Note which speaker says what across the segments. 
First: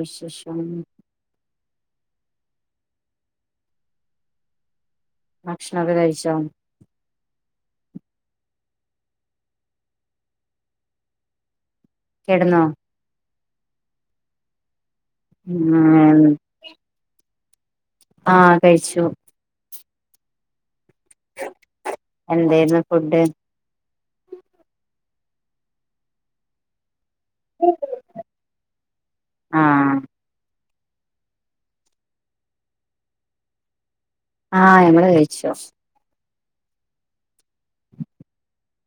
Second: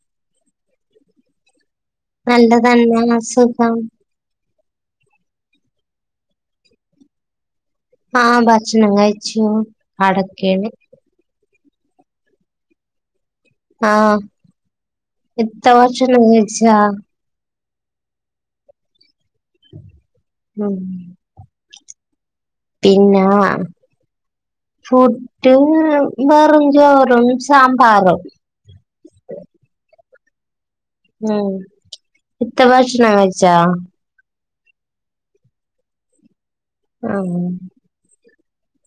Speaker 1: വിശേഷം
Speaker 2: നല്ലതന്നെയ അ സുഖം
Speaker 1: ഭക്ഷണൊക്കെ കഴിച്ചോ
Speaker 2: ആഹ് ഭക്ഷണം കഴിച്ചു കടക്കെയാണ്
Speaker 1: കിടന്നോ
Speaker 2: ആഹ് ഇത്ത ഭക്ഷണം
Speaker 1: ഉം
Speaker 2: കഴിച്ച
Speaker 1: ആഹ് കഴിച്ചു
Speaker 2: ഉം
Speaker 1: എന്തെ
Speaker 2: പിന്നാ ഫുഡ് വെറും ചോറും സാമ്പാറും
Speaker 1: ആഹ്
Speaker 2: ഉം ഇത്ത ഭക്ഷണം കഴിച്ച
Speaker 1: ആഹ് ഞങ്ങള് കഴിച്ചു
Speaker 2: ആഹ്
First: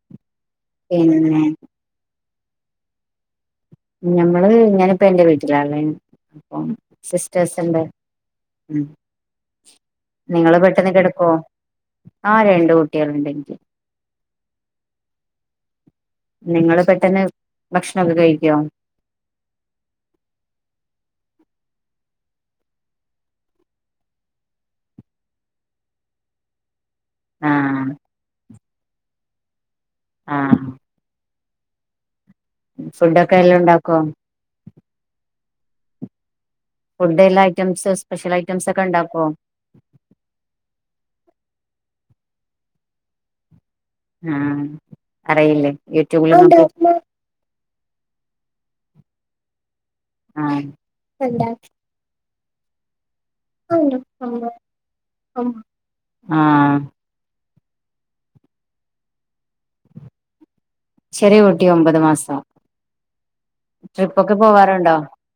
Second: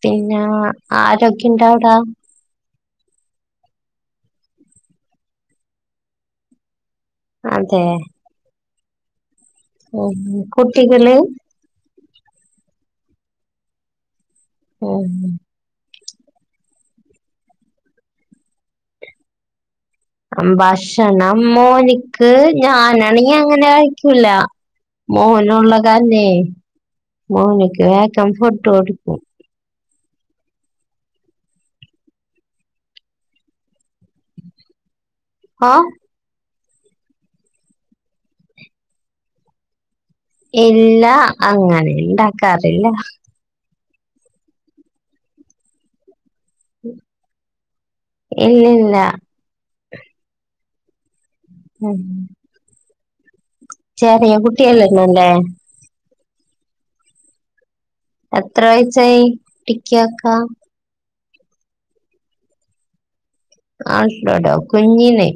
Speaker 2: പിന്നെ
Speaker 1: പിന്നെ
Speaker 2: ആരക്കെ ഇണ്ടവിടാ
Speaker 1: ഞമ്മള് ഞാനിപ്പ എന്റെ വീട്ടിലാള്ള അപ്പം സിസ്റ്റേഴസ് ഉണ്ട്
Speaker 2: അതെ
Speaker 1: ഉ
Speaker 2: ഉം
Speaker 1: നിങ്ങള് പെട്ടന്ന്
Speaker 2: കുട്ടികള്
Speaker 1: കെടുക്കുവോ ആഹ് രണ്ടു കുട്ടികളുണ്ട്െനിക്ക്
Speaker 2: ഉം
Speaker 1: നിങ്ങള്ൾ പെട്ടെന്ന് ഭക്ഷണൊക്കെ കഴിക്കോ
Speaker 2: ഭക്ഷണം മോനിക്ക് ഞാനാണീ അങ്ങനെ കഴിക്കൂല മോനുളള കാര്നേ മോനിക്ക്
Speaker 1: ആഹ്
Speaker 2: വേഗം ഫുഡ് കൊടുക്കും
Speaker 1: ആഹ് ഫുഡൊക്കെ എല്ലാം ഉണ്ടാക്കോ
Speaker 2: ആഹ്
Speaker 1: ഫുഡ് എല്ല ഐറ്റംസ് സ്പെഷ്യൽ ഐറ്റംസ് ഒക്കെ ഉണ്ടാക്കുമോ?
Speaker 2: ഇല്ലാ അങ്ങനെ ഉണ്ടാക്കാറില്ല
Speaker 1: ആഹ് അറിയില്ലേ യൂട്യൂബില് നോക്കി
Speaker 2: ഇല്ല ഇല്ല
Speaker 1: ആഹ്
Speaker 2: ഉം ചെറിയ കുട്ടിയല്ലെന്നല്ലേ
Speaker 1: ആഹ്
Speaker 2: എത്ര വഴച്ചായി ടിക്ക ആക്ക
Speaker 1: ചെറിയ കുട്ടീ ഒമ്പത് മാസം ട്രിപ്പൊക്കെ
Speaker 2: ആളുണ്ടോ
Speaker 1: പോവാറുണ്ടോ?
Speaker 2: കുഞ്ഞിന്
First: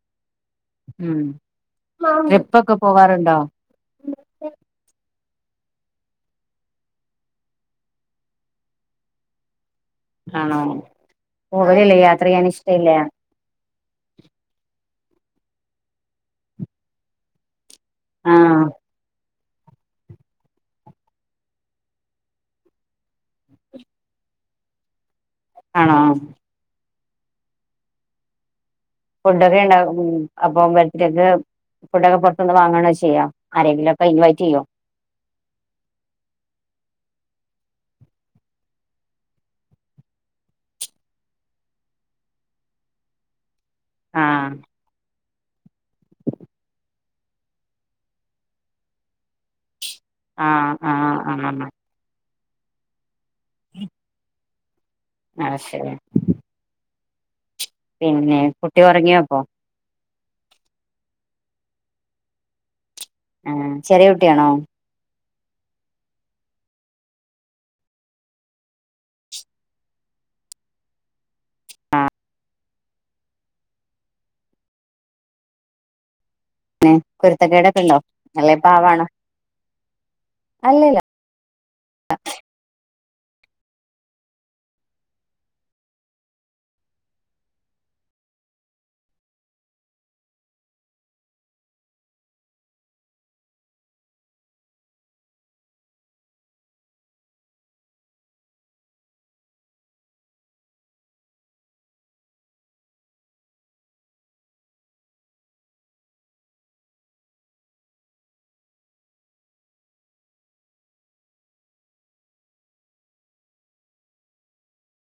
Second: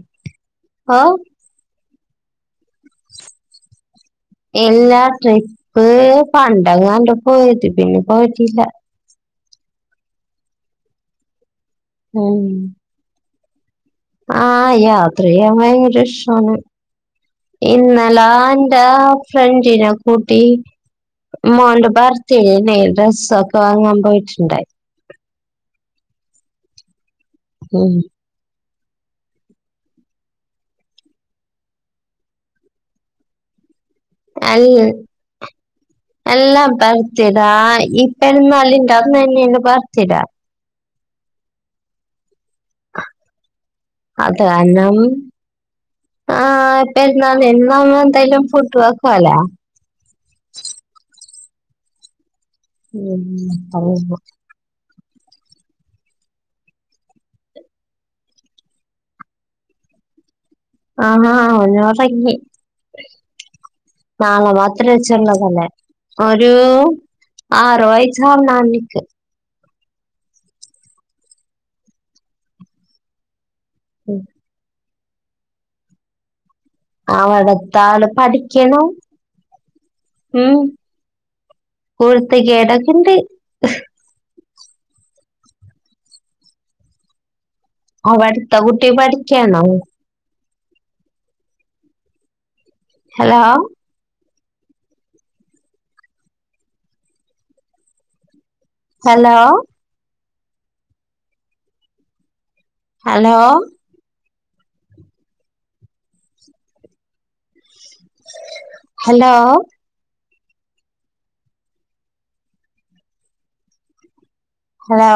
Speaker 2: ഓ
Speaker 1: ഉം ട്രിപ്പൊക്കെ പോവാറുണ്ടോ?
Speaker 2: ഇല്ലാ ട്രിപ്പ് പണ്ട കാണ്ട് പോയത് പിന്നെ പോയിട്ടില്ല
Speaker 1: ആണോ പോവലില്ലേ യാത്ര ചെയ്യൻ ഇഷ്ടമല്ല
Speaker 2: ആഹ് യാത്ര ചെയ്യാൻ ഭയങ്കര ഇഷ്ടമാണ് ഇന്നലാ
Speaker 1: ആഹ്
Speaker 2: എന്റെ ഫ്രണ്ടിനെ കൂട്ടി മോൾടെ ബർത്ത്ഡേ ഡ്രസ് ഒക്കെ വാങ്ങാൻ പോയിട്ടുണ്ടായി
Speaker 1: ആണോ
Speaker 2: ഉം
Speaker 1: ഫുഡൊക്കെ ഇണ്ടാക്കും അപ്പൊ ബർത്ത്ഡേക്ക് ഫുഡൊക്കെ പൊറ്ത്ത്ന്ന് വാങ്ങാണോ ചെയ്യാ? ആരെങ്കിലൊക്കയ്നു ആയി
Speaker 2: അൽ അല്ലാ ബർത്തിഡാ ഇപെരുന്നാളിൻ്റന്നന്നേണ് ബർത്തിട. അത്
Speaker 1: ആഹ്
Speaker 2: കാരണം ആഹ് ഇപ്പരുന്നാൾന് ഇന്നാഉമ്പോ എന്തായലും ഫുഡ് വെക്കോലോ.
Speaker 1: ആഹ് ആഹ് ആന്നാണ്
Speaker 2: ഉം ഉം പറയുമ്പോ
Speaker 1: ആ ശെരി പിന്നെ കുട്ടി ഒറ്ങ്ങിയോപ്പൊ?
Speaker 2: ആഹ്ആഹ് ഓനൊറങ്ങി
Speaker 1: ആഹ് ചെറിയ കുട്ടിയാണോ
Speaker 2: നാളെ മദ് ദ്രച്ചുള്ളതല്ലെ. ഒരൂ ആറുവയസാവന്നോണിക്ക്
Speaker 1: ആഹ്
Speaker 2: ഉം
Speaker 1: പിന്നെ കുരുത്തക്കേടൊക്കെ ഉണ്ടോ
Speaker 2: ആവടത്താല്
Speaker 1: അല്ലെ
Speaker 2: പഠിക്കണം.
Speaker 1: പാവാണോ
Speaker 2: ഉം
Speaker 1: അല്ലല്ല
Speaker 2: കുരുത്തേക്കേടൊക്ക്ണ്ട്. അവട്ത്തെ കുട്ടി പഠിക്കാണോ? Hello hello hello hello hello